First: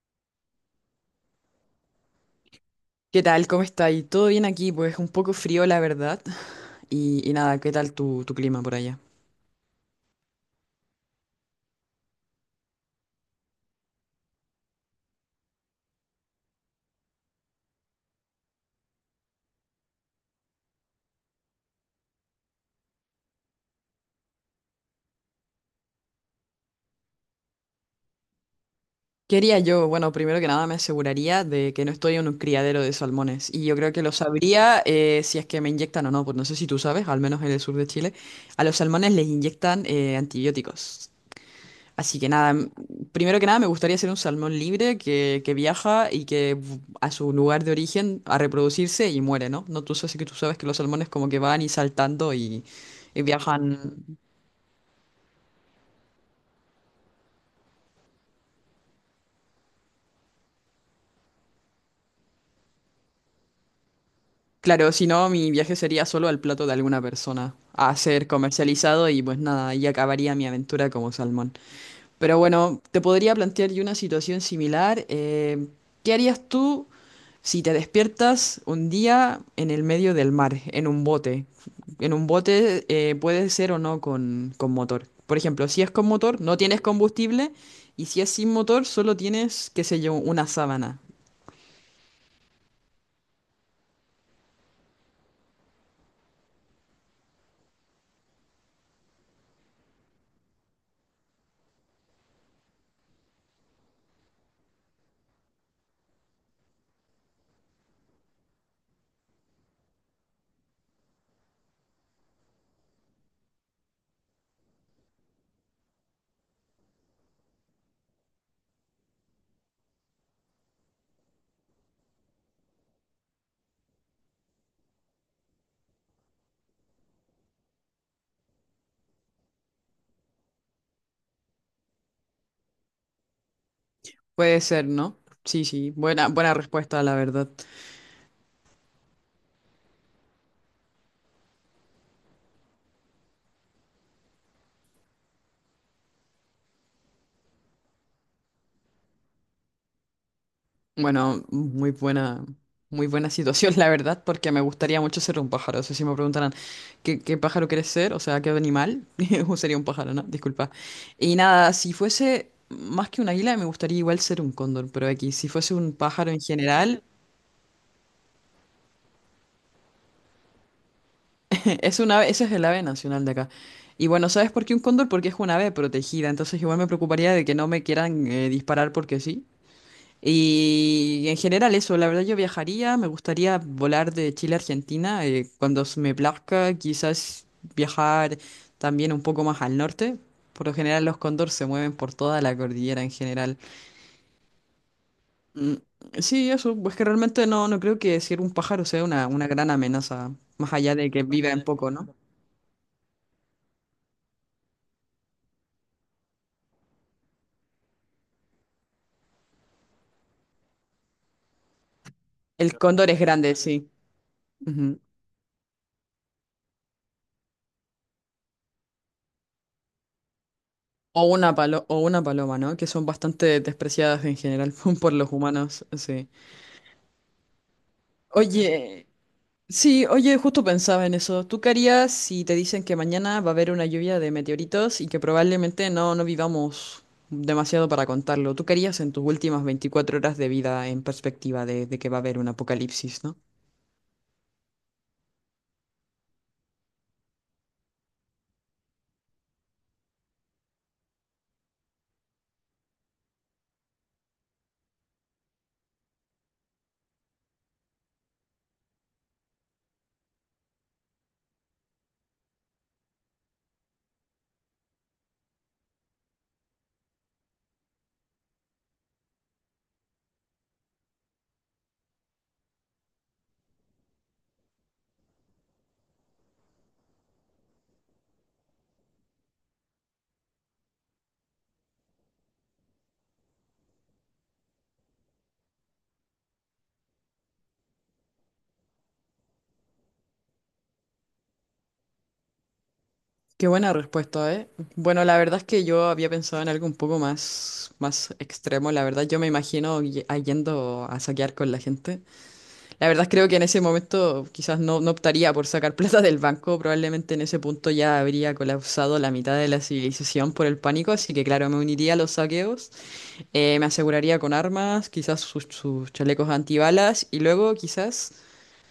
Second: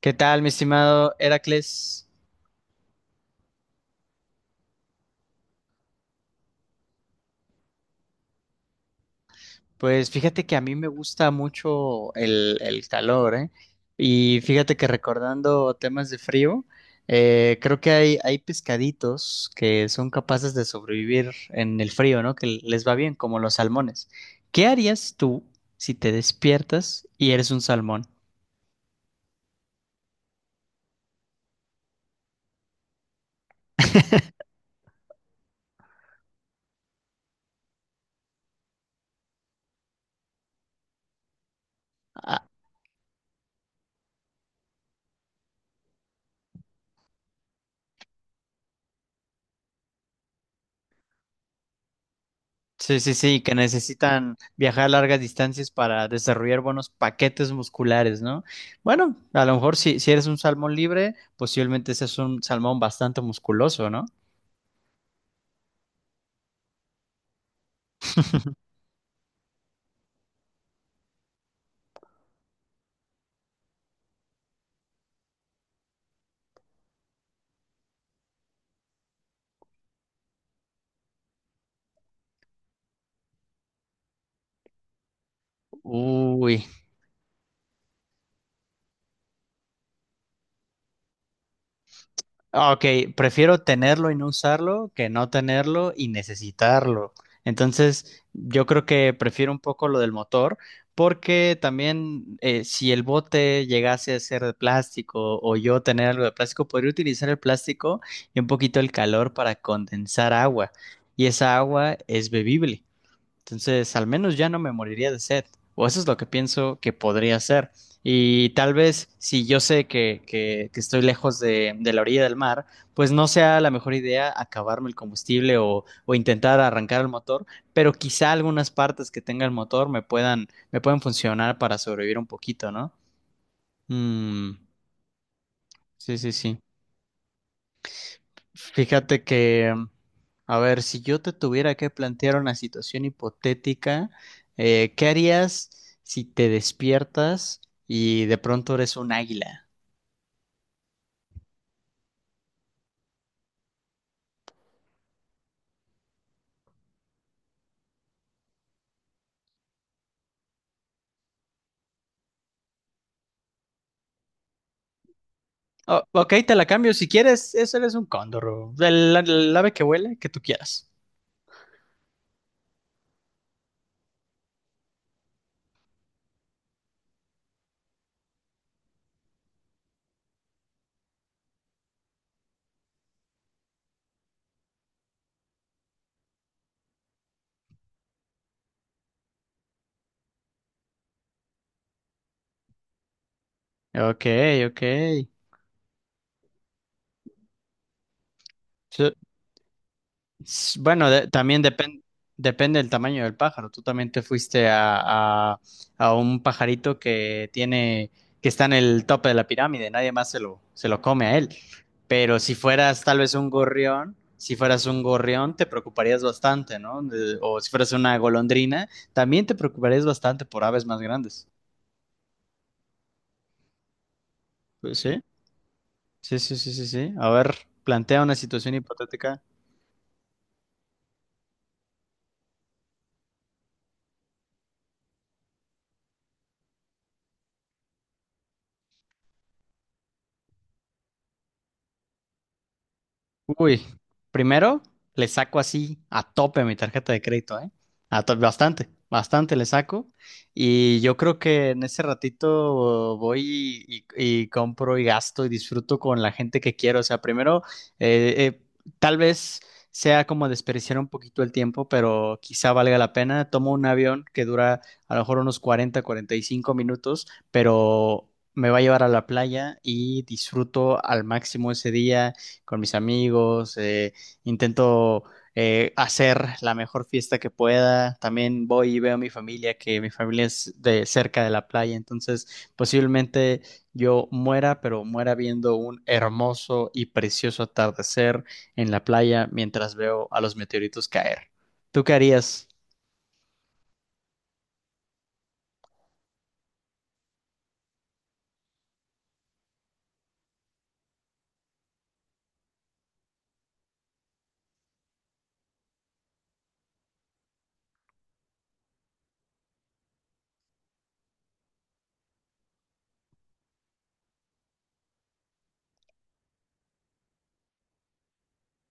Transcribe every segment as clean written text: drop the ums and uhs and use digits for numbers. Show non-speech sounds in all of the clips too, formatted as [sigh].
¿Qué tal, mi estimado Heracles? ¿Qué tal? ¿Cómo está ahí? ¿Todo bien aquí? Pues un poco frío, la verdad. Y nada, ¿qué tal tu clima por allá? Pues fíjate que a mí me gusta mucho el calor, ¿eh? Y fíjate que recordando temas de frío, creo que hay pescaditos que son capaces de sobrevivir en el frío, ¿no? Que les va bien, como los salmones. ¿Qué harías tú si te despiertas y eres un salmón? ¿Qué haría yo? Bueno, primero que nada me aseguraría de que no estoy en un criadero de salmones. Y yo creo que lo sabría, si es que me inyectan o no. Pues no sé si tú sabes, al menos en el sur de Chile, a los salmones les inyectan, antibióticos. Así que nada, primero que nada me gustaría ser un salmón libre que viaja y que a su lugar de origen a reproducirse y muere, ¿no? No, tú sabes que los salmones como que van y saltando Sí, sí, y sí, que viajan. necesitan viajar largas distancias para desarrollar buenos paquetes musculares, ¿no? Bueno, a lo mejor si eres un salmón libre, posiblemente seas un salmón bastante musculoso, ¿no? Claro, si no, mi viaje sería solo al plato de alguna persona a ser comercializado y pues nada, ahí acabaría mi aventura como salmón. Pero bueno, te podría plantear yo una situación similar. ¿Qué harías tú si te despiertas un día en el medio del mar, en un bote? En un bote, puede ser o no con motor. Por ejemplo, si es con motor, no Uy. tienes combustible, y si es sin motor, solo tienes, qué sé yo, una sábana. Ah, ok, prefiero tenerlo y no usarlo que no tenerlo y necesitarlo. Entonces, yo creo que prefiero un poco lo del motor, porque también si el bote llegase a ser de plástico o yo tener algo de plástico, podría utilizar el plástico y un poquito el calor para condensar agua. Y esa agua es bebible. Entonces, al menos ya no me moriría de sed. O eso es lo que pienso que podría ser. Y tal vez si yo sé que estoy lejos de la orilla del mar, pues no sea la mejor idea acabarme el combustible o intentar arrancar el motor, pero quizá algunas partes que tenga el motor me puedan funcionar para sobrevivir un poquito, ¿no? Mm, Puede ser, ¿no? Sí, sí, sí, buena, sí, buena sí. respuesta, la verdad. Fíjate que, a ver, si yo te tuviera que plantear una situación hipotética, ¿qué harías si te despiertas y de pronto eres un águila? Bueno, muy buena situación, [laughs] la verdad, porque me gustaría mucho ser un pájaro. O sea, si me preguntaran qué, qué pájaro quieres ser, o sea, qué animal, [laughs] sería un pájaro, ¿no? Disculpa. Y nada, si fuese más que un águila, me gustaría igual ser un cóndor, pero aquí, si fuese un Oh, pájaro ok, en te la cambio general, si quieres, eso eres un cóndor, o el ave que huele, que tú quieras. [laughs] es un ave, ese es el ave nacional de acá. Y bueno, ¿sabes por qué un cóndor? Porque es un ave protegida, entonces igual me preocuparía de que no me quieran, disparar porque sí. Y en general eso, la verdad yo viajaría, me gustaría volar de Chile a Argentina, cuando se me plazca, quizás viajar también un poco más al norte. Por lo general los cóndor se mueven por toda la cordillera en general. Ok, ok. Mm, sí, eso, pues que realmente no, no creo que decir un pájaro sea una gran amenaza, más allá Bueno, de que viva también un poco, ¿no? depende del tamaño del pájaro. Tú también te fuiste a un pajarito que está en el tope de la pirámide, nadie más se lo come a él. Pero si El fueras cóndor tal es vez un grande, sí. gorrión, si fueras Ujú. un gorrión, te preocuparías bastante, ¿no? De- o si fueras una golondrina, también te preocuparías bastante por aves más O grandes. una palo- o una paloma, ¿no? Que son bastante despreciadas en general Pues [laughs] por sí, los humanos, sí. sí, sí, sí, sí, sí. A ver, plantea una situación Oye, hipotética. sí, oye, justo pensaba en eso. ¿Tú qué harías si te dicen que mañana va a haber una lluvia de meteoritos y que probablemente no, no vivamos demasiado para contarlo? ¿Tú qué harías en tus últimas 24 horas de vida en perspectiva de que va a haber un apocalipsis, ¿no? Uy, primero le saco así a tope mi tarjeta de crédito, ¿eh? A tope, bastante, bastante le saco. Y yo creo que en ese ratito voy compro y gasto y disfruto con la gente que quiero. O sea, primero, eh, eh, tal vez sea como desperdiciar un poquito el tiempo, pero quizá valga la pena. Tomo un avión que dura a lo mejor unos 40, 45 minutos, pero... Me va a llevar a la playa y disfruto al máximo ese día con mis amigos, intento hacer la mejor fiesta que pueda. También voy y veo a mi familia, que mi familia es de cerca de la playa, entonces posiblemente yo muera, pero muera viendo un hermoso y precioso atardecer en la playa mientras veo a los meteoritos caer. ¿Tú qué harías? Qué buena respuesta, ¿eh? Bueno, la verdad es que yo había pensado en algo un poco más, más extremo. La verdad, yo me imagino a yendo a saquear con la gente. La verdad creo que en ese momento quizás no, no optaría por sacar [laughs] plata del banco, probablemente en ese punto ya habría colapsado la mitad de la civilización por el pánico, así que claro, me uniría a los saqueos, me aseguraría con armas, quizás sus chalecos antibalas y luego quizás,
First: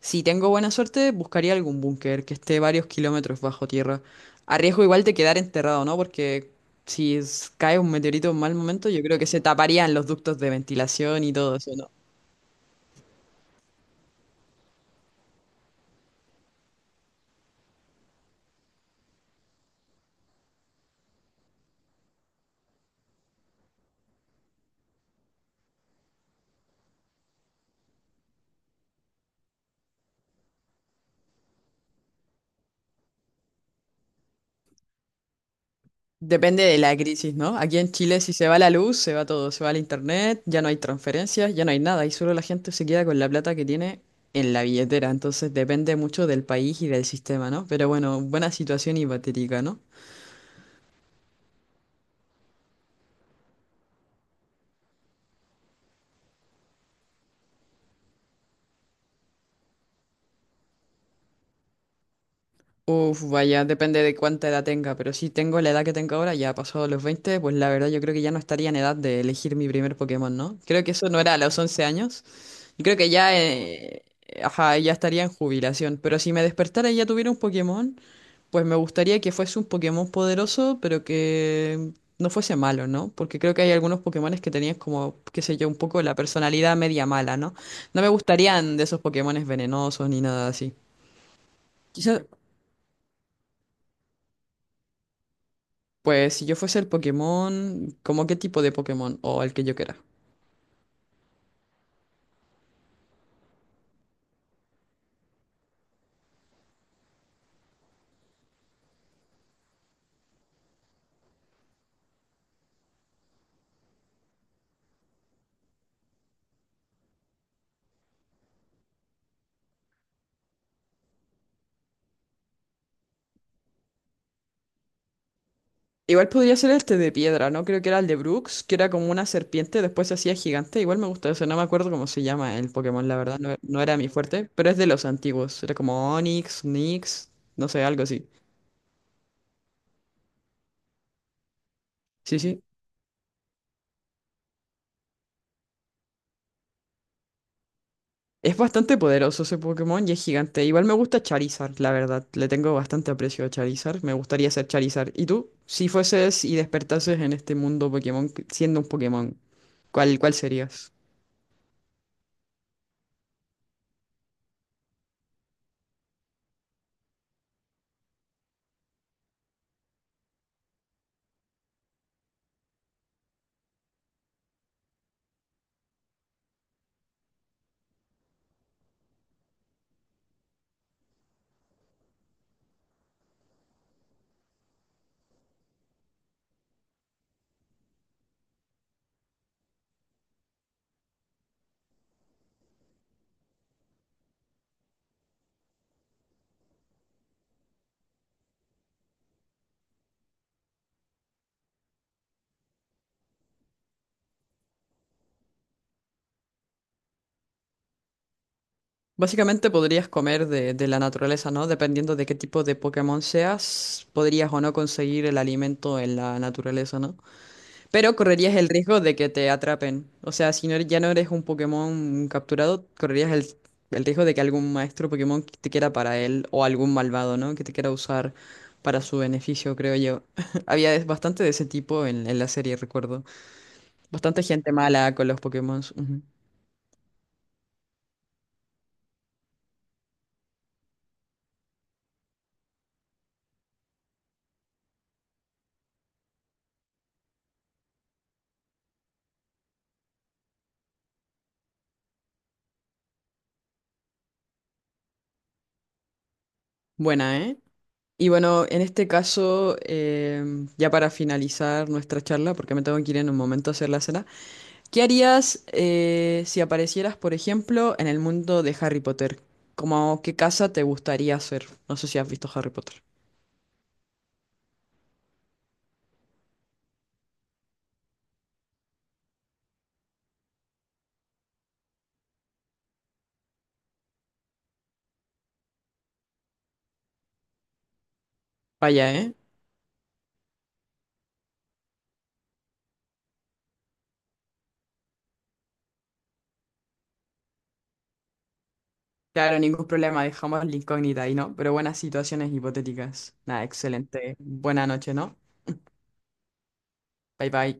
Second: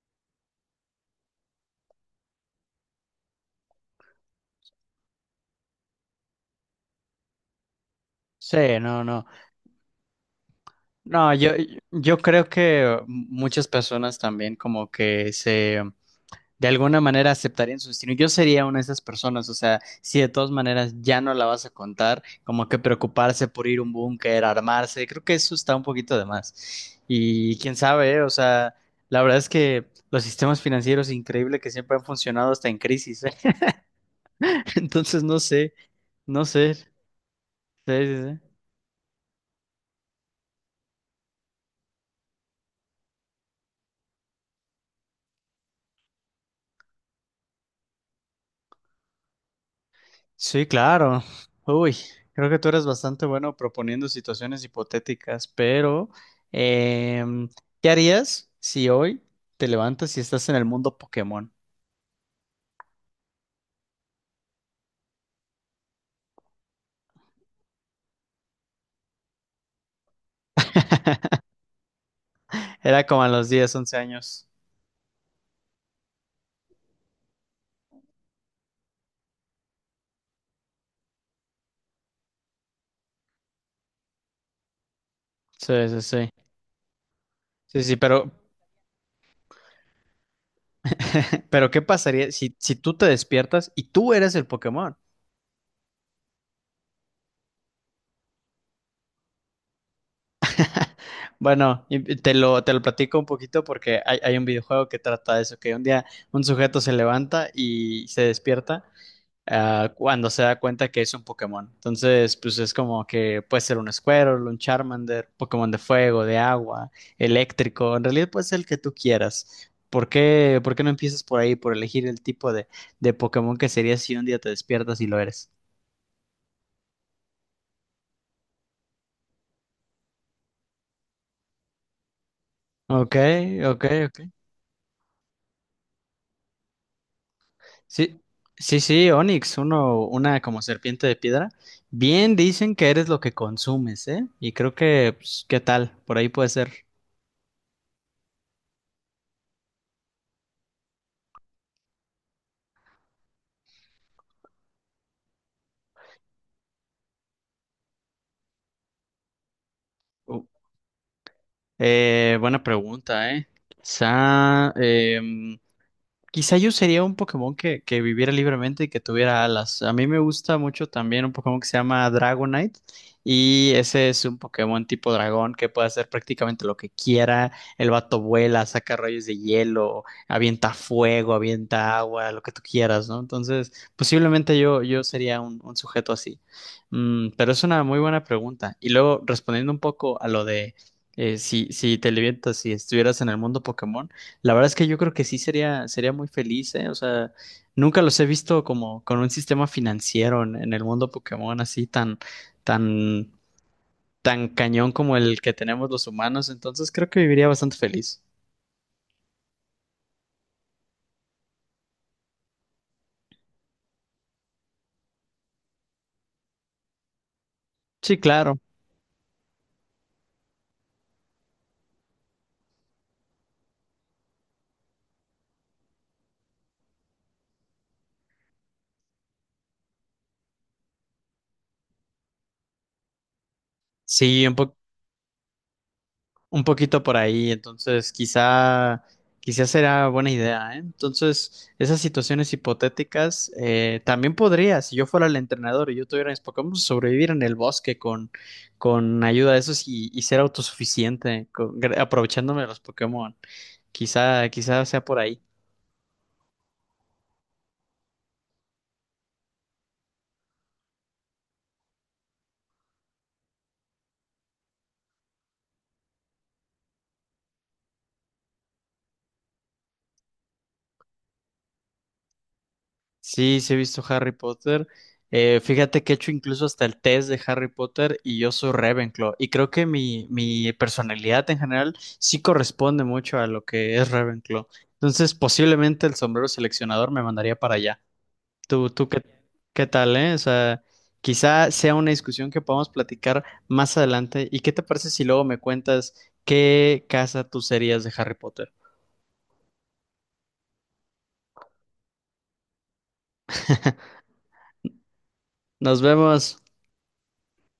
si tengo buena suerte, buscaría algún búnker que esté varios kilómetros bajo tierra. Arriesgo igual de quedar enterrado, ¿no? Porque si es- cae un meteorito en mal Sí, momento, yo no, creo no. que se taparían los ductos de ventilación y No, yo, todo eso, ¿no? yo creo que muchas personas también como que se de alguna manera aceptarían su destino. Yo sería una de esas personas, o sea, si de todas maneras ya no la vas a contar, como que preocuparse por ir a un búnker, armarse, creo que eso está un poquito de más. Y quién sabe, ¿eh? O sea, la verdad es que los sistemas financieros increíble que siempre han funcionado hasta en crisis, ¿eh? [laughs] Entonces no sé, no Depende sé. de Sí, la crisis, ¿no? Aquí en sí, Chile si sí. se va la luz, se va todo, se va el internet, ya no hay transferencias, ya no hay nada y solo la gente se queda con la plata que tiene en la billetera. Entonces depende mucho del país y del sistema, ¿no? Pero bueno, buena situación hipotética, ¿no? Sí, claro. Uy, creo que tú eres bastante bueno proponiendo situaciones hipotéticas, pero em, ¿qué harías si hoy te levantas y estás en el mundo Pokémon? Uf, vaya, depende de cuánta edad tenga, pero si tengo la edad que tengo ahora, ya pasado los 20, pues la verdad yo creo que ya no estaría en edad de elegir mi primer Pokémon, ¿no? Creo que eso no era a los 11 años y creo Era que como a ya, los diez, once años. ajá, ya estaría en jubilación, pero si me despertara y ya tuviera un Pokémon... Pues me gustaría que fuese un Pokémon poderoso, pero que no fuese malo, ¿no? Porque creo que hay algunos Pokémones que tenían como, qué sé yo, un Sí, poco sí, la sí. personalidad media mala, ¿no? Sí, sí, No me gustarían de esos Pokémones venenosos ni nada así. pero ¿qué Quizás, pasaría si, si tú te despiertas y tú eres el Pokémon? pues si yo fuese el Pokémon, ¿como qué tipo de Pokémon? O el que yo quiera. Bueno, y te lo platico un poquito porque hay un videojuego que trata de eso, que un día un sujeto se levanta y se despierta ah, cuando se da cuenta que es un Pokémon. Entonces, pues es como que puede ser un Squirtle, un Charmander, Pokémon de fuego, de agua, eléctrico. En realidad puede ser el que tú quieras. Por qué no empiezas por ahí, por elegir el tipo de Pokémon que sería si un día te despiertas y lo eres? Igual podría ser este de piedra, ¿no? Creo que era el de Brooks, que era como una serpiente, después se hacía gigante. Igual me gusta eso, no me acuerdo cómo se llama el Pokémon, Ok, la verdad, no, no ok, era mi ok. fuerte, pero es de los antiguos. Era como Onix, Nix, no sé, algo Sí, así. sí, sí, Onix, uno, una como serpiente de piedra. Bien Sí, sí. dicen que eres lo que consumes, ¿eh? Y creo que, pues, ¿qué tal? Por ahí puede ser. Es bastante poderoso ese Pokémon y es gigante. Igual me gusta Charizard, la verdad. Le tengo bastante aprecio a Charizard. Me gustaría ser Charizard. ¿Y tú? Si fueses y despertases en este mundo Pokémon, siendo un Pokémon, ¿cuál, cuál serías? Buena pregunta, ¿eh? Quizá em, quizá yo sería un Pokémon que viviera libremente y que tuviera alas. A mí me gusta mucho también un Pokémon que se llama Dragonite. Y ese es un Pokémon tipo dragón que puede hacer prácticamente lo que quiera. El vato vuela, saca rayos de hielo, avienta fuego, avienta agua, lo que tú quieras, ¿no? Entonces, posiblemente yo, yo sería un sujeto así. Mm, pero es una muy buena pregunta. Y luego, respondiendo un poco a lo de si, si te levantas, si estuvieras en el mundo Pokémon. La verdad es que yo creo que sí sería, sería muy feliz, ¿eh? O sea, nunca los he visto como con un sistema financiero en el mundo Pokémon así tan, tan, tan cañón como el que tenemos los humanos. Entonces creo que viviría bastante feliz. Básicamente podrías comer de la naturaleza, ¿no? Dependiendo de qué tipo de Pokémon seas, podrías o no conseguir el alimento en la naturaleza, ¿no? Pero Sí, correrías claro. el riesgo de que te atrapen. O sea, ya no eres un Pokémon capturado, correrías el riesgo de que algún maestro Pokémon que te quiera para él o algún malvado, ¿no? Que te quiera usar para su beneficio, creo yo. [laughs] Bastante de ese tipo en la serie, recuerdo. Bastante Sí, un gente poco. mala con los Pokémon. Un poquito por ahí, entonces quizá, quizá será buena idea, ¿eh? Entonces, esas situaciones hipotéticas también podría, si yo fuera el entrenador y yo tuviera mis Pokémon, sobrevivir en el bosque con ayuda de esos y ser autosuficiente, aprovechándome de los Pokémon. Quizá, quizá sea por ahí. Buena, ¿eh? Y bueno, en este caso, ya para finalizar nuestra charla, porque me tengo que ir en un momento a hacer la cena. ¿Qué harías, si aparecieras, por ejemplo, en el mundo de Harry Potter? ¿Cómo qué casa te gustaría ser? No sé si has visto Harry Potter. Sí, sí he visto Harry Potter. Fíjate que he hecho incluso hasta el test de Harry Potter y yo soy Ravenclaw. Y creo que mi personalidad en general sí corresponde mucho a lo que es Ravenclaw. Entonces, posiblemente el sombrero seleccionador me mandaría para allá. ¿Tú, tú Vaya, qué, ¿eh? qué tal, eh? O sea, quizá sea una discusión que podamos platicar más adelante. ¿Y qué te parece si luego me cuentas qué casa tú serías de Harry Potter? Claro, ningún problema, dejamos la incógnita ahí, ¿no? Pero buenas situaciones hipotéticas. Nada, excelente. Buena noche, ¿no? Nos vemos. Bye bye.